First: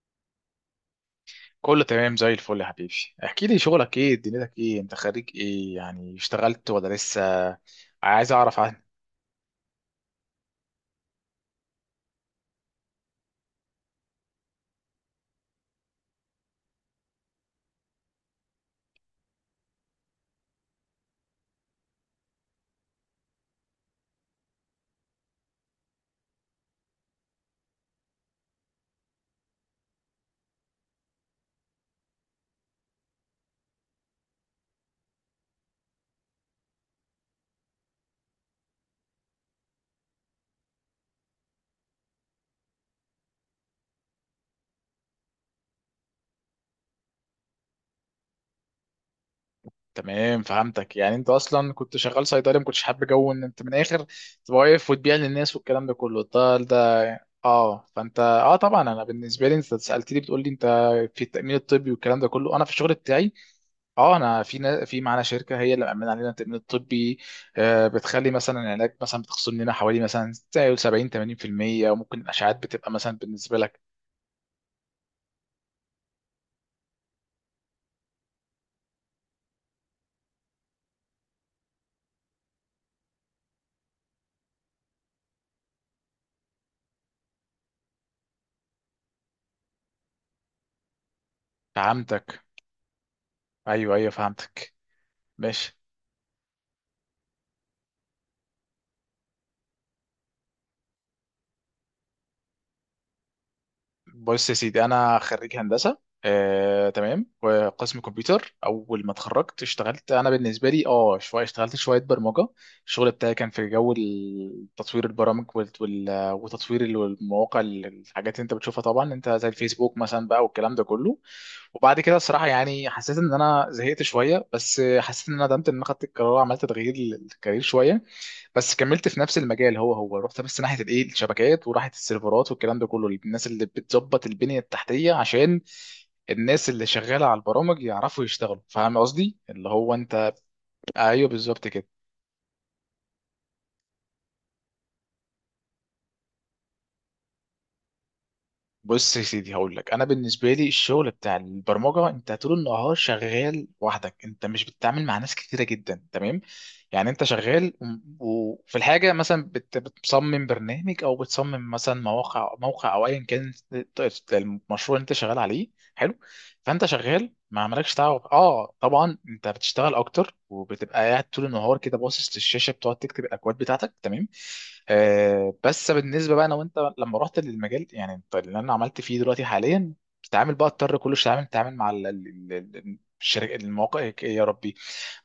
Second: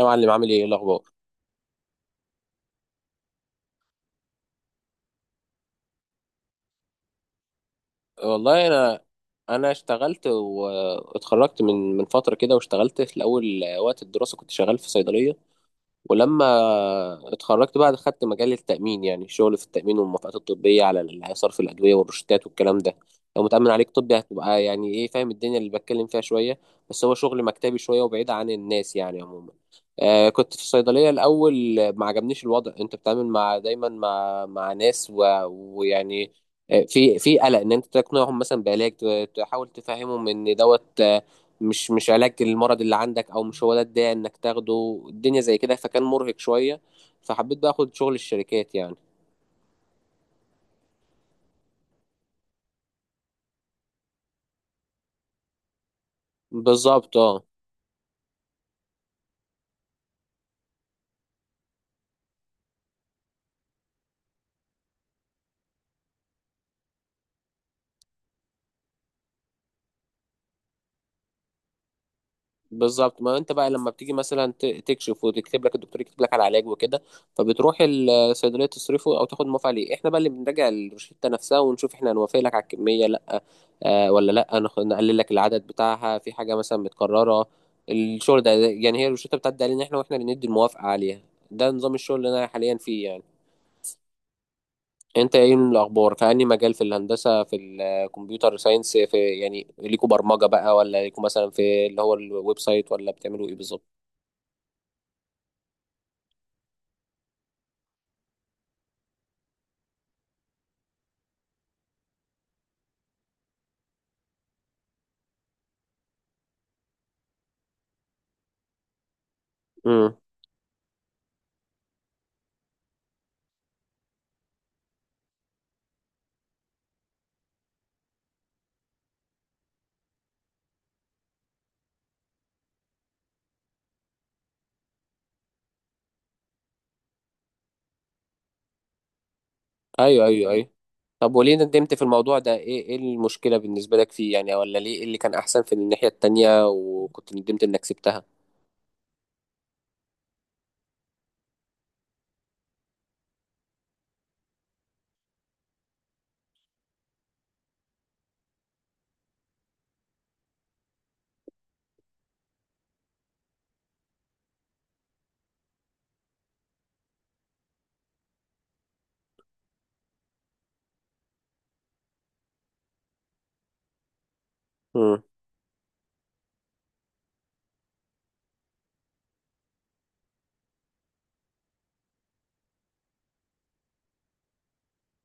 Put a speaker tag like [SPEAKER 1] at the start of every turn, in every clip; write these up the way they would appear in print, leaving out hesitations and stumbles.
[SPEAKER 1] يا معلم عامل ايه إيه الاخبار؟
[SPEAKER 2] كله تمام زي الفل يا حبيبي. احكي لي شغلك ايه، دنيتك ايه، انت خريج ايه؟ يعني اشتغلت ولا لسه؟ عايز اعرف
[SPEAKER 1] والله
[SPEAKER 2] عنه.
[SPEAKER 1] انا انا اشتغلت واتخرجت من فتره كده واشتغلت في الاول وقت الدراسه كنت شغال في صيدليه، ولما اتخرجت بقى خدت مجال التأمين، يعني شغل في التأمين والموافقات الطبية على صرف الأدوية والروشتات والكلام ده. لو متأمن عليك طبي هتبقى يعني إيه، فاهم الدنيا اللي بتكلم فيها شوية. بس هو شغل مكتبي شوية وبعيد عن الناس يعني عموما. آه كنت في الصيدلية الأول، آه، ما عجبنيش الوضع، أنت بتتعامل مع دايما مع ناس و... ويعني آه، في قلق ان انت تقنعهم مثلا بعلاج، تحاول تفهمهم ان دوت مش علاج المرض اللي عندك، او مش هو ده الداعي انك تاخده، الدنيا زي كده فكان مرهق شوية، فحبيت بقى اخد شغل الشركات يعني.
[SPEAKER 2] تمام، فهمتك. يعني انت اصلا كنت شغال صيدلي، ما كنتش حابب جو ان انت من الاخر تبقى واقف وتبيع للناس والكلام ده كله. ده ده
[SPEAKER 1] بالظبط اه.
[SPEAKER 2] اه فانت طبعا، انا بالنسبه لي، انت سالتني بتقول لي انت في التامين الطبي والكلام ده كله، انا في الشغل بتاعي اه انا في معانا شركه هي اللي مأمنه علينا التامين الطبي، بتخلي مثلا العلاج، مثلا بتخصم لنا حوالي مثلا زي 70 80% وممكن الاشعاعات بتبقى مثلا
[SPEAKER 1] بالظبط ما انت
[SPEAKER 2] بالنسبه
[SPEAKER 1] بقى
[SPEAKER 2] لك.
[SPEAKER 1] لما بتيجي مثلا تكشف وتكتب لك الدكتور، يكتب لك على علاج وكده، فبتروح الصيدليه تصرفه او تاخد موافقه عليه. احنا بقى اللي بنراجع الروشته نفسها، ونشوف احنا هنوافق لك على الكميه لا آه، ولا لا نخ- نقلل لك العدد بتاعها في حاجه مثلا متكرره. الشغل ده يعني، هي الروشته بتعدي علينا احنا، واحنا اللي ندي الموافقه عليها. ده نظام الشغل اللي
[SPEAKER 2] فهمتك،
[SPEAKER 1] انا حاليا فيه يعني.
[SPEAKER 2] ايوه ايوه، فهمتك.
[SPEAKER 1] انت ايه من
[SPEAKER 2] ماشي.
[SPEAKER 1] الاخبار؟ في انهي مجال؟ في الهندسه، في الكمبيوتر ساينس، في يعني ليكوا برمجه بقى، ولا ليكوا مثلا في اللي هو الويب سايت، ولا بتعملوا ايه بالظبط؟
[SPEAKER 2] بص يا سيدي، انا خريج هندسه، تمام، وقسم كمبيوتر. اول ما اتخرجت اشتغلت، انا بالنسبه لي شويه، اشتغلت شويه برمجه. الشغل بتاعي كان في جو تطوير البرامج وتطوير المواقع، الحاجات اللي انت بتشوفها طبعا انت، زي الفيسبوك
[SPEAKER 1] امم.
[SPEAKER 2] مثلا بقى والكلام ده كله. وبعد كده الصراحه، يعني حسيت ان انا زهقت شويه، بس حسيت ان انا ندمت ان انا خدت القرار، عملت تغيير للكارير شويه. بس كملت في نفس المجال، هو هو، رحت بس ناحيه الايه، الشبكات، وراحت السيرفرات والكلام ده كله، الناس اللي بتظبط البنيه التحتيه عشان الناس اللي شغاله على البرامج يعرفوا يشتغلوا. فاهم قصدي اللي هو
[SPEAKER 1] ايوه
[SPEAKER 2] انت؟
[SPEAKER 1] ايوه ايوه.
[SPEAKER 2] ايوه،
[SPEAKER 1] طب وليه
[SPEAKER 2] بالظبط كده.
[SPEAKER 1] ندمت في الموضوع ده؟ ايه ايه المشكله بالنسبه لك فيه يعني؟ ولا ليه، ايه اللي كان احسن في الناحيه التانية وكنت ندمت انك سبتها؟
[SPEAKER 2] بص يا سيدي، هقول لك انا. بالنسبه لي الشغل بتاع البرمجه، انت طول النهار شغال وحدك، انت مش بتتعامل مع ناس كتيره جدا، تمام؟ يعني انت شغال وفي الحاجه مثلا بتصمم برنامج، او بتصمم مثلا موقع، او ايا كان المشروع اللي انت شغال عليه حلو. فانت شغال، ما عملكش تعب. اه طبعا انت بتشتغل اكتر وبتبقى قاعد طول النهار كده باصص للشاشه، بتقعد تكتب الاكواد بتاعتك، تمام. آه بس بالنسبه بقى انا وانت، لما رحت للمجال يعني انت اللي انا عملت فيه دلوقتي حاليا، بتتعامل بقى، اضطر كل شويه تتعامل، مع الشركه، المواقع، يا ربي،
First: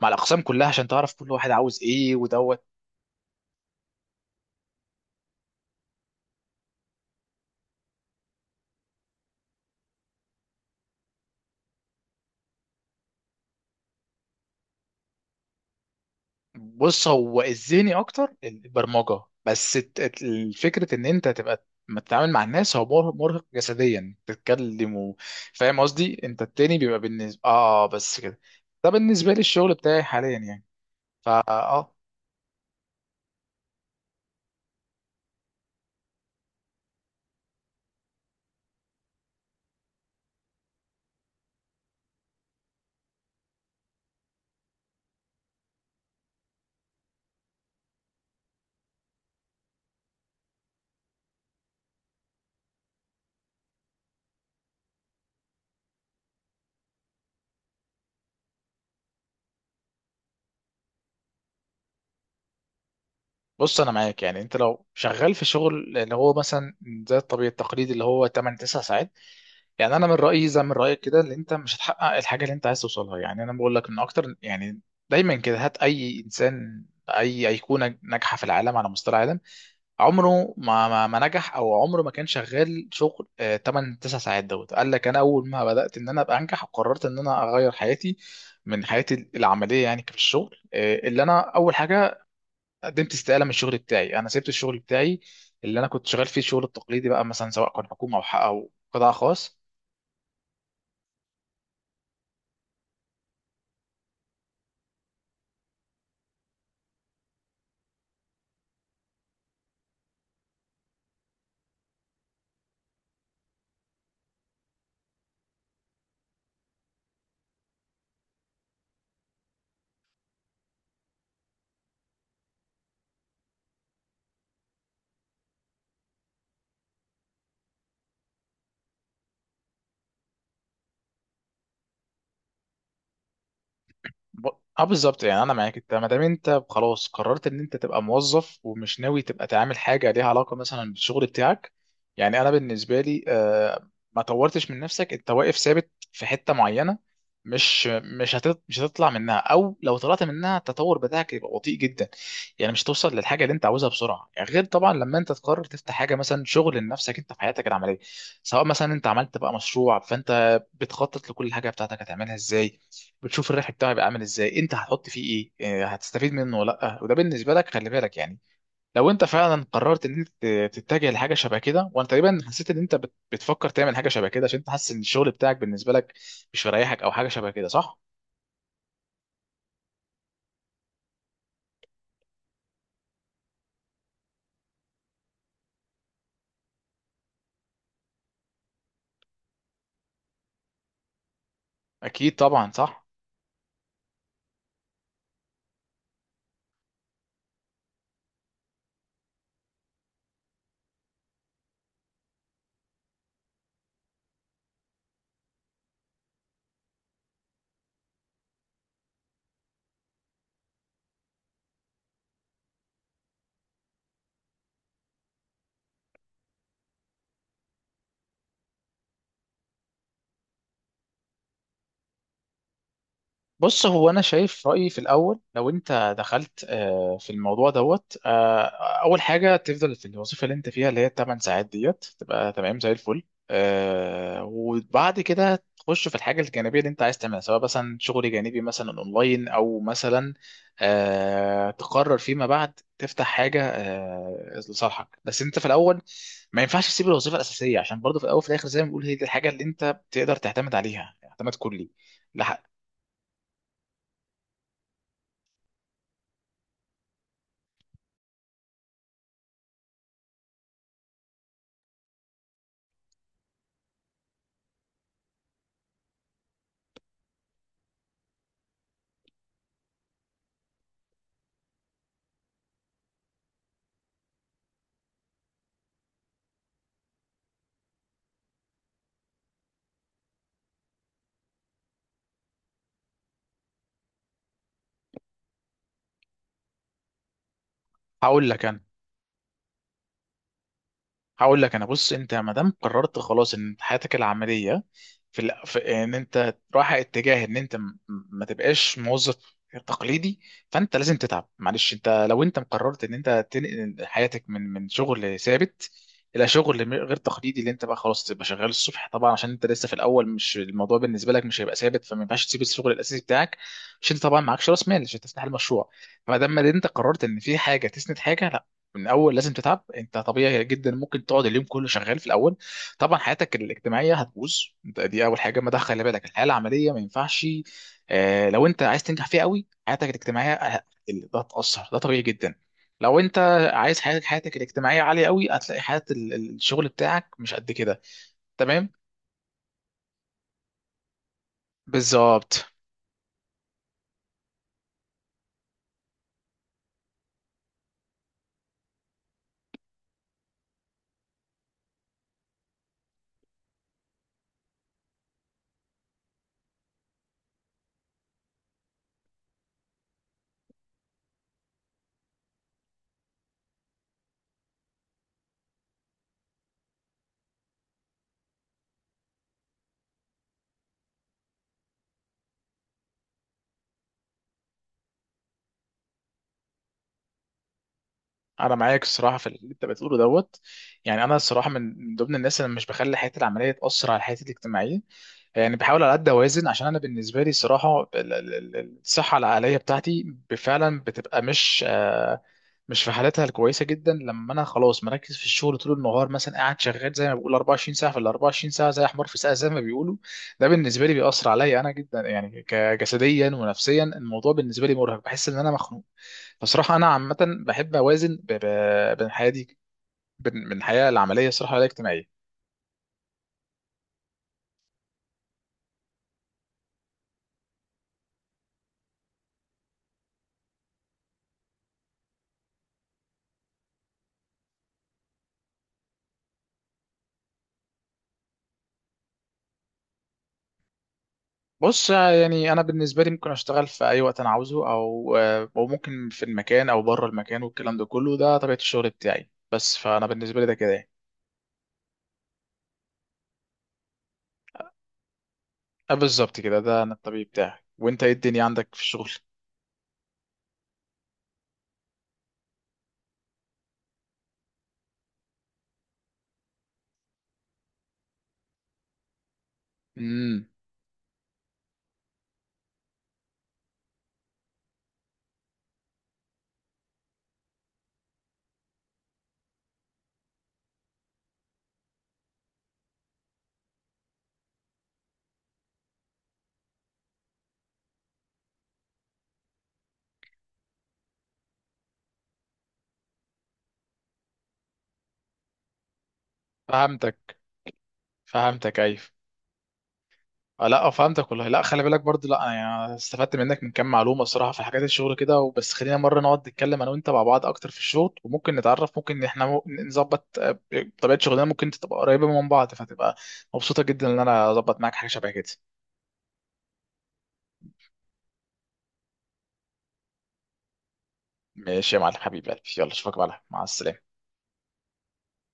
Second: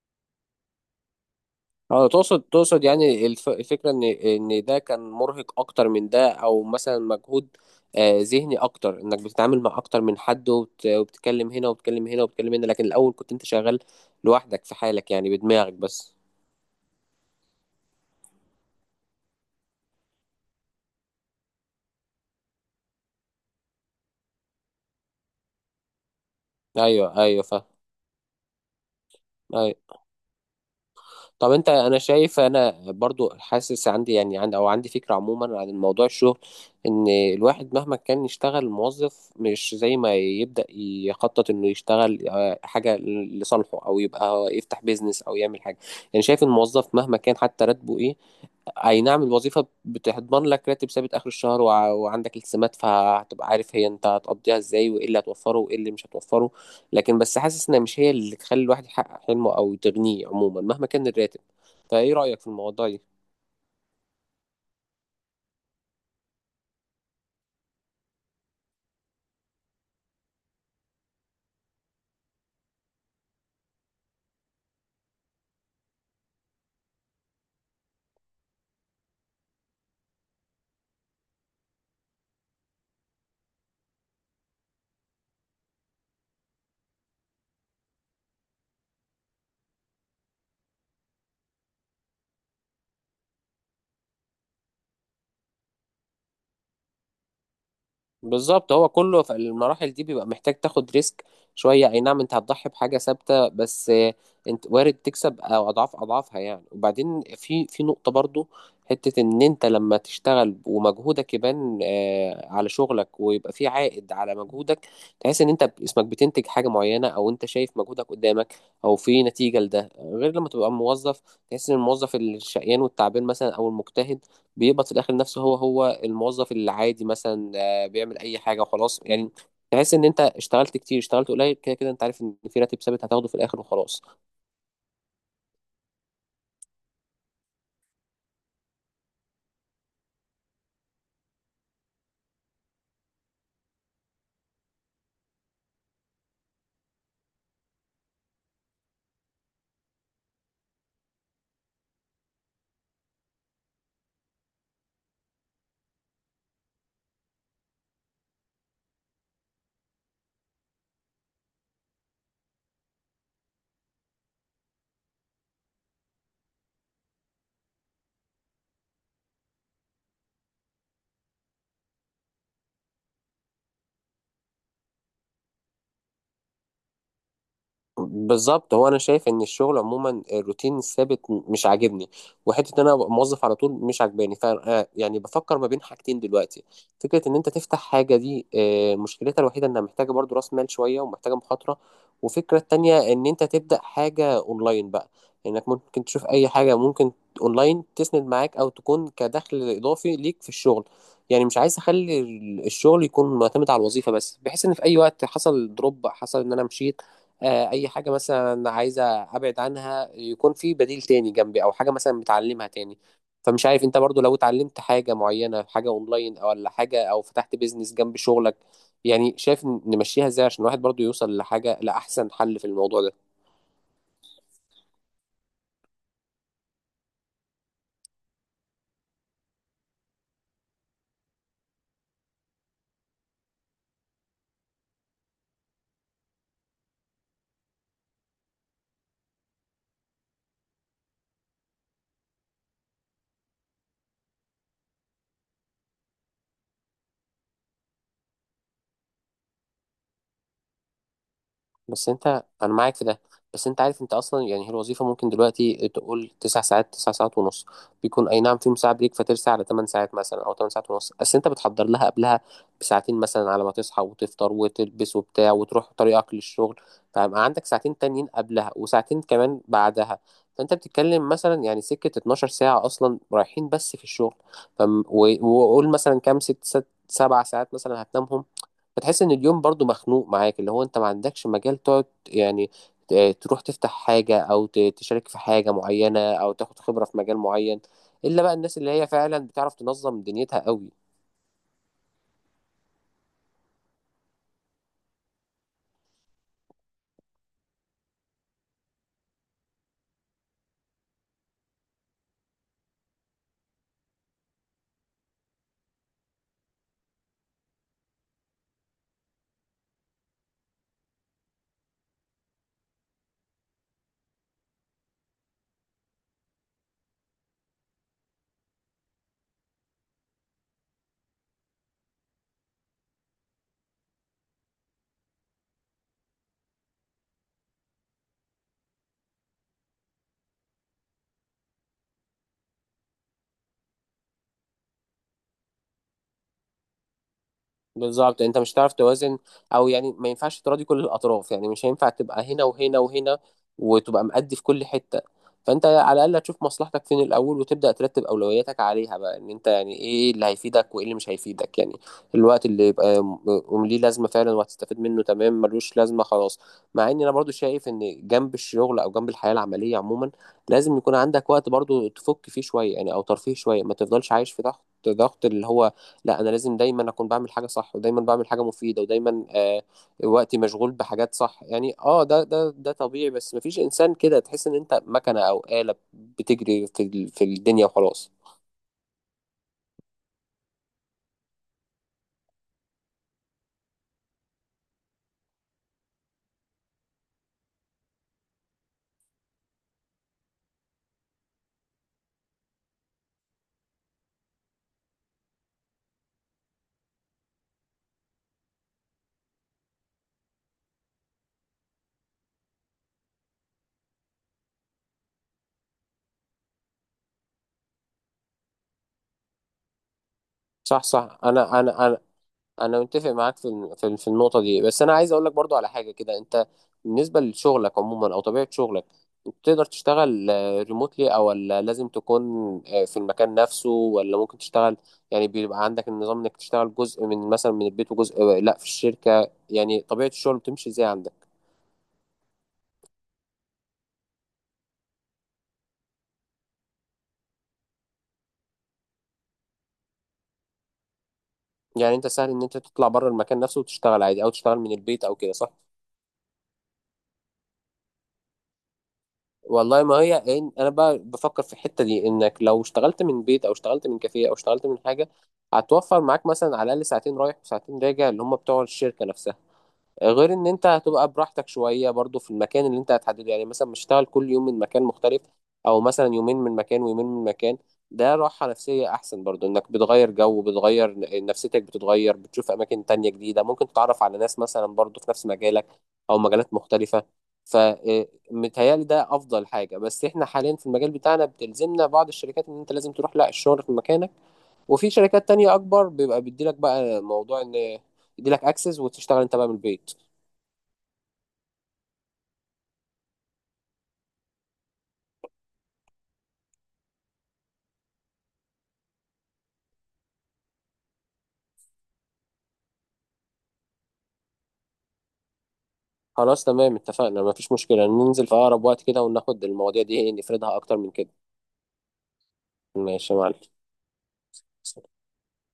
[SPEAKER 2] مع الاقسام كلها، عشان تعرف كل واحد عاوز
[SPEAKER 1] اه،
[SPEAKER 2] ايه
[SPEAKER 1] تقصد
[SPEAKER 2] ودوت.
[SPEAKER 1] تقصد يعني الفكرة ان ده كان مرهق اكتر من ده، او مثلا مجهود آه، ذهني اكتر، انك بتتعامل مع اكتر من حد، وبتتكلم هنا وبتتكلم هنا وبتتكلم هنا، لكن الاول كنت انت شغال لوحدك في حالك يعني، بدماغك بس.
[SPEAKER 2] بص هو الذهني اكتر البرمجه، بس الفكره ان انت تبقى ما تتعامل مع الناس، هو مرهق جسديا، تتكلم فاهم قصدي؟ انت التاني بيبقى
[SPEAKER 1] ايوه
[SPEAKER 2] بالنسبه
[SPEAKER 1] ايوه فاهم.
[SPEAKER 2] بس كده. ده بالنسبه لي الشغل
[SPEAKER 1] أيوه.
[SPEAKER 2] بتاعي حاليا يعني. فا
[SPEAKER 1] طب انت،
[SPEAKER 2] اه
[SPEAKER 1] انا شايف، انا برضو حاسس عندي يعني، عندي او عندي فكرة عموما عن الموضوع، الشغل ان الواحد مهما كان يشتغل موظف، مش زي ما يبدأ يخطط انه يشتغل آه، حاجة لصالحه، او يبقى يفتح بيزنس، او يعمل حاجة. يعني شايف الموظف مهما كان حتى راتبه ايه، اي نعم الوظيفة بتضمن لك راتب ثابت اخر الشهر، وعندك التزامات، فهتبقى عارف هي انت هتقضيها ازاي، وايه اللي هتوفره وايه اللي مش هتوفره. لكن بس حاسس انها مش هي اللي تخلي الواحد يحقق حلمه، او تغنيه عموما مهما كان الراتب. فايه رأيك في الموضوع ده؟
[SPEAKER 2] بص انا معاك. يعني انت لو شغال في شغل اللي هو مثلا زي الطبيعي التقليدي اللي هو 8 9 ساعات، يعني انا من رايي زي من رايك كده، اللي انت مش هتحقق الحاجه اللي انت عايز توصلها. يعني انا بقول لك ان اكتر يعني، دايما كده هات اي انسان، اي ايقونه ناجحه في العالم على مستوى العالم، عمره ما نجح او عمره ما كان شغال شغل 8 9 ساعات دوت. قال لك انا اول ما بدات ان انا ابقى انجح وقررت ان انا اغير حياتي من حياتي العمليه، يعني في الشغل، اللي انا اول حاجه قدمت استقاله من الشغل بتاعي، انا سبت الشغل بتاعي اللي انا كنت شغال فيه الشغل التقليدي بقى، مثلا سواء كان حكومه او او
[SPEAKER 1] بالظبط، هو
[SPEAKER 2] قطاع
[SPEAKER 1] كله في
[SPEAKER 2] خاص.
[SPEAKER 1] المراحل دي بيبقى محتاج تاخد ريسك شوية. اي نعم انت هتضحي بحاجة ثابتة، بس آه، انت وارد تكسب او اضعاف اضعافها يعني. وبعدين في نقطة برضو، حتة ان انت لما تشتغل ومجهودك يبان آه، على شغلك، ويبقى في عائد على مجهودك، تحس ان انت اسمك بتنتج حاجة معينة، او انت شايف مجهودك قدامك، او في نتيجة لده، غير لما تبقى موظف. تحس ان الموظف الشقيان والتعبان مثلا او المجتهد، بيقبض في الاخر نفسه هو هو الموظف العادي مثلا، ولا بيعمل اي حاجه وخلاص يعني. تحس ان انت اشتغلت كتير اشتغلت قليل، كده كده انت عارف ان في راتب ثابت هتاخده في الاخر وخلاص.
[SPEAKER 2] ب- اه بالظبط. يعني انا معاك، انت ما دام انت خلاص قررت ان انت تبقى موظف ومش ناوي تبقى تعمل حاجه ليها علاقه مثلا بالشغل بتاعك، يعني انا بالنسبه لي، ما طورتش من نفسك، انت واقف ثابت في حته معينه، مش هتطلع منها، او لو طلعت منها التطور بتاعك يبقى بطيء جدا، يعني مش توصل للحاجه اللي انت عاوزها بسرعه. يعني غير طبعا لما انت تقرر تفتح حاجه مثلا، شغل لنفسك انت في حياتك العمليه، سواء مثلا انت عملت بقى مشروع، فانت بتخطط لكل حاجه بتاعتك هتعملها ازاي، بتشوف الربح بتاعه يبقى عامل ازاي، انت هتحط فيه ايه، إيه هتستفيد منه ولا لا، وده بالنسبه لك خلي بالك يعني. لو انت فعلا قررت ان انت تتجه لحاجه شبه كده، وانا تقريبا حسيت ان انت بتفكر تعمل حاجه شبه كده، عشان انت حاسس ان الشغل بتاعك بالنسبه لك مش مريحك، او حاجه شبه كده، صح؟
[SPEAKER 1] بالظبط، هو انا شايف ان الشغل عموما الروتين الثابت مش عاجبني. وحته ان انا ابقى موظف على طول مش عاجباني، ف آه، يعني بفكر ما بين حاجتين دلوقتي. فكره ان انت تفتح حاجه، دي آه، مشكلتها الوحيده انها محتاجه برضو راس مال شويه، ومحتاجه مخاطره.
[SPEAKER 2] اكيد
[SPEAKER 1] وفكره
[SPEAKER 2] طبعا،
[SPEAKER 1] التانية
[SPEAKER 2] صح.
[SPEAKER 1] ان انت تبدا حاجه اونلاين بقى، انك ممكن تشوف اي حاجه ممكن اونلاين تسند معاك، او تكون كدخل اضافي ليك في الشغل. يعني مش عايز اخلي الشغل يكون معتمد على الوظيفه بس، بحيث ان في اي وقت حصل دروب، حصل ان انا مشيت آه، اي حاجه مثلا عايزه ابعد عنها، يكون في بديل تاني جنبي، او حاجه مثلا بتعلمها تاني. فمش عارف انت برضو، لو اتعلمت حاجه معينه، حاجه اونلاين او ولا حاجه، او فتحت بيزنس جنب شغلك. يعني شايف نمشيها ازاي عشان الواحد برضو يوصل لحاجه، لاحسن حل في الموضوع ده؟
[SPEAKER 2] بص هو انا شايف رايي في الاول، لو انت دخلت في الموضوع دوت، اول حاجه تفضل في الوظيفه اللي انت فيها اللي هي 8 ساعات ديت، تبقى تمام زي الفل، وبعد كده تخش في الحاجه الجانبيه اللي انت عايز تعملها، سواء مثلا شغل جانبي مثلا اونلاين، او مثلا تقرر فيما بعد تفتح حاجه لصالحك. بس انت في الاول ما ينفعش تسيب الوظيفه الاساسيه، عشان برضه في الاول وفي الاخر زي ما بنقول هي دي الحاجه اللي انت تقدر تعتمد عليها اعتماد كلي.
[SPEAKER 1] بس انت،
[SPEAKER 2] لح-
[SPEAKER 1] انا معاك في ده. بس انت عارف انت اصلا، يعني هي الوظيفه ممكن دلوقتي تقول 9 ساعات، 9 ساعات ونص، بيكون اي نعم فيهم ساعه بريك، فترسى على 8 ساعات مثلا او 8 ساعات ونص. بس انت بتحضر لها قبلها بساعتين مثلا، على ما تصحى وتفطر وتلبس وبتاع وتروح طريقك للشغل، فيبقى عندك 2 ساعتين تانيين قبلها وساعتين كمان بعدها. فانت بتتكلم مثلا يعني سكه 12 ساعه اصلا رايحين بس في الشغل. وقول مثلا كام، ست سبع ساعات مثلا هتنامهم. بتحس ان اليوم برضو مخنوق معاك، اللي هو انت ما عندكش مجال تقعد يعني آه، تروح تفتح حاجة، او تشارك في حاجة معينة، او تاخد خبرة في مجال معين، الا
[SPEAKER 2] هقول
[SPEAKER 1] بقى
[SPEAKER 2] لك
[SPEAKER 1] الناس
[SPEAKER 2] انا
[SPEAKER 1] اللي هي فعلا بتعرف تنظم دنيتها قوي.
[SPEAKER 2] هقول لك انا. بص انت ما دام قررت خلاص ان حياتك العمليه في, ال... في ان انت رايح اتجاه ان انت ما تبقاش موظف تقليدي، فانت لازم تتعب، معلش. انت لو انت مقررت ان انت تنقل حياتك من شغل ثابت الى شغل غير تقليدي، اللي انت بقى خلاص تبقى شغال الصبح، طبعا عشان انت لسه في الاول، مش الموضوع بالنسبه لك مش هيبقى ثابت، فما ينفعش تسيب الشغل الاساسي بتاعك، عشان انت طبعا معكش راس مال عشان تفتح المشروع. فما دام ما انت قررت ان في حاجه تسند حاجه، من اول لازم تتعب. انت طبيعي جدا ممكن تقعد اليوم كله شغال في الاول، طبعا حياتك الاجتماعيه هتبوظ، انت دي اول حاجه، ما ده خلي بالك الحياه العمليه ما ينفعش، آه، لو انت عايز تنجح فيها قوي حياتك الاجتماعيه ده هتاثر، ده طبيعي جدا. لو انت عايز حياتك، حياتك الاجتماعيه عاليه قوي، هتلاقي حياه الشغل بتاعك مش قد كده.
[SPEAKER 1] بالظبط، يعني انت مش
[SPEAKER 2] تمام.
[SPEAKER 1] هتعرف توازن. او يعني ما ينفعش تراضي كل الاطراف، يعني مش هينفع تبقى هنا
[SPEAKER 2] بالظبط.
[SPEAKER 1] وهنا وهنا وتبقى مأدي في كل حتة. فانت على الاقل هتشوف مصلحتك فين الاول، وتبدأ ترتب اولوياتك عليها بقى، ان انت يعني ايه اللي هيفيدك وايه اللي مش هيفيدك يعني. الوقت اللي يبقى ليه لازمة فعلا وهتستفيد منه تمام، ملوش لازمة خلاص. مع ان انا برضو شايف ان جنب الشغل او جنب الحياة العملية عموما، لازم يكون عندك وقت برضو تفك فيه شوية يعني، او ترفيه شوية، ما تفضلش عايش في ضغط. ضغط اللي هو، لا انا لازم دايما اكون بعمل حاجه صح، ودايما بعمل حاجه مفيده، ودايما آه وقتي مشغول بحاجات صح يعني، اه ده طبيعي، بس مفيش انسان كده، تحس ان انت مكنه او آلة بتجري في في الدنيا وخلاص.
[SPEAKER 2] انا معاك الصراحه في اللي انت بتقوله دوت. يعني انا الصراحه من من ضمن الناس اللي مش بخلي حياتي العمليه تاثر على حياتي الاجتماعيه، يعني بحاول على قد اوازن، عشان انا بالنسبه لي صراحه الصحه العقليه بتاعتي فعلا بتبقى مش مش في حالتها الكويسه جدا لما انا خلاص مركز في الشغل طول النهار، مثلا قاعد شغال زي ما بقول 24 ساعه في ال 24 ساعه زي حمار في ساقه زي ما بيقولوا. ده بالنسبه لي بيأثر عليا انا جدا، يعني كجسديا ونفسيا الموضوع بالنسبه لي مرهق، بحس ان انا مخنوق. فصراحه انا عامه بحب اوازن بين حياتي، بين
[SPEAKER 1] صح
[SPEAKER 2] الحياه
[SPEAKER 1] صح،
[SPEAKER 2] العمليه الصراحه
[SPEAKER 1] انا
[SPEAKER 2] والاجتماعيه.
[SPEAKER 1] انا متفق معاك في في النقطه دي. بس انا عايز اقول لك برضو على حاجه كده، انت بالنسبه لشغلك عموما او طبيعه شغلك، انت تقدر تشتغل ريموتلي او ولا لازم تكون آه، في المكان نفسه؟ ولا ممكن تشتغل، يعني بيبقى عندك النظام انك تشتغل جزء من مثلا من البيت وجزء آه، لا في الشركه؟ يعني طبيعه الشغل بتمشي ازاي عندك؟
[SPEAKER 2] بص يعني انا بالنسبه لي ممكن اشتغل في اي وقت انا عاوزه، او او ممكن في المكان او بره المكان والكلام ده كله، ده طبيعه الشغل بتاعي بس، فانا بالنسبه لي ده كده يعني.
[SPEAKER 1] يعني انت سهل ان انت تطلع بره المكان نفسه وتشتغل عادي، او تشتغل من البيت او كده، صح؟
[SPEAKER 2] بالظبط كده، ده انا الطبيعي بتاعي. وانت ايه الدنيا عندك في الشغل؟
[SPEAKER 1] والله ما هي انا بقى بفكر في الحته دي، انك لو اشتغلت من بيت، او اشتغلت من كافيه، او اشتغلت من حاجه، هتوفر معاك مثلا على الاقل ساعتين رايح وساعتين راجع اللي هم بتوع الشركه نفسها. غير ان
[SPEAKER 2] امم.
[SPEAKER 1] انت هتبقى براحتك شويه برضو في المكان اللي انت هتحدده، يعني مثلا مش هشتغل كل يوم من مكان مختلف، او مثلا يومين من مكان ويومين من مكان. ده راحه نفسيه احسن برضو، انك بتغير جو، بتغير نفسيتك، بتتغير بتشوف اماكن تانية جديده، ممكن تتعرف على ناس مثلا برضو في نفس مجالك او مجالات مختلفه. فمتهيألي ده افضل حاجه. بس احنا حاليا في المجال بتاعنا بتلزمنا بعض الشركات ان انت لازم تروح لا الشغل في مكانك. وفي شركات تانية اكبر بيبقى بيديلك بقى
[SPEAKER 2] فهمتك.
[SPEAKER 1] موضوع ان يديلك
[SPEAKER 2] فهمتك،
[SPEAKER 1] اكسس
[SPEAKER 2] ايوه.
[SPEAKER 1] وتشتغل انت بقى من البيت.
[SPEAKER 2] آه، لا آه، فهمتك والله. لا خلي بالك برضه، لا يعني استفدت منك من كام معلومه الصراحه في حاجات الشغل كده. وبس خلينا مره نقعد نتكلم انا وانت مع بعض اكتر في الشغل، وممكن نتعرف، ممكن احنا نظبط، طبيعه شغلنا ممكن تبقى قريبه من بعض، فتبقى مبسوطه جدا ان انا اظبط معاك حاجه شبه كده.
[SPEAKER 1] خلاص تمام، اتفقنا، مفيش مشكلة، ننزل في أقرب وقت كده وناخد المواضيع دي إيه، نفردها أكتر من كده.
[SPEAKER 2] ماشي يا معلم، حبيبي قلبي. يلا
[SPEAKER 1] ماشي
[SPEAKER 2] اشوفك
[SPEAKER 1] يا معلم.
[SPEAKER 2] بقى، مع السلامه.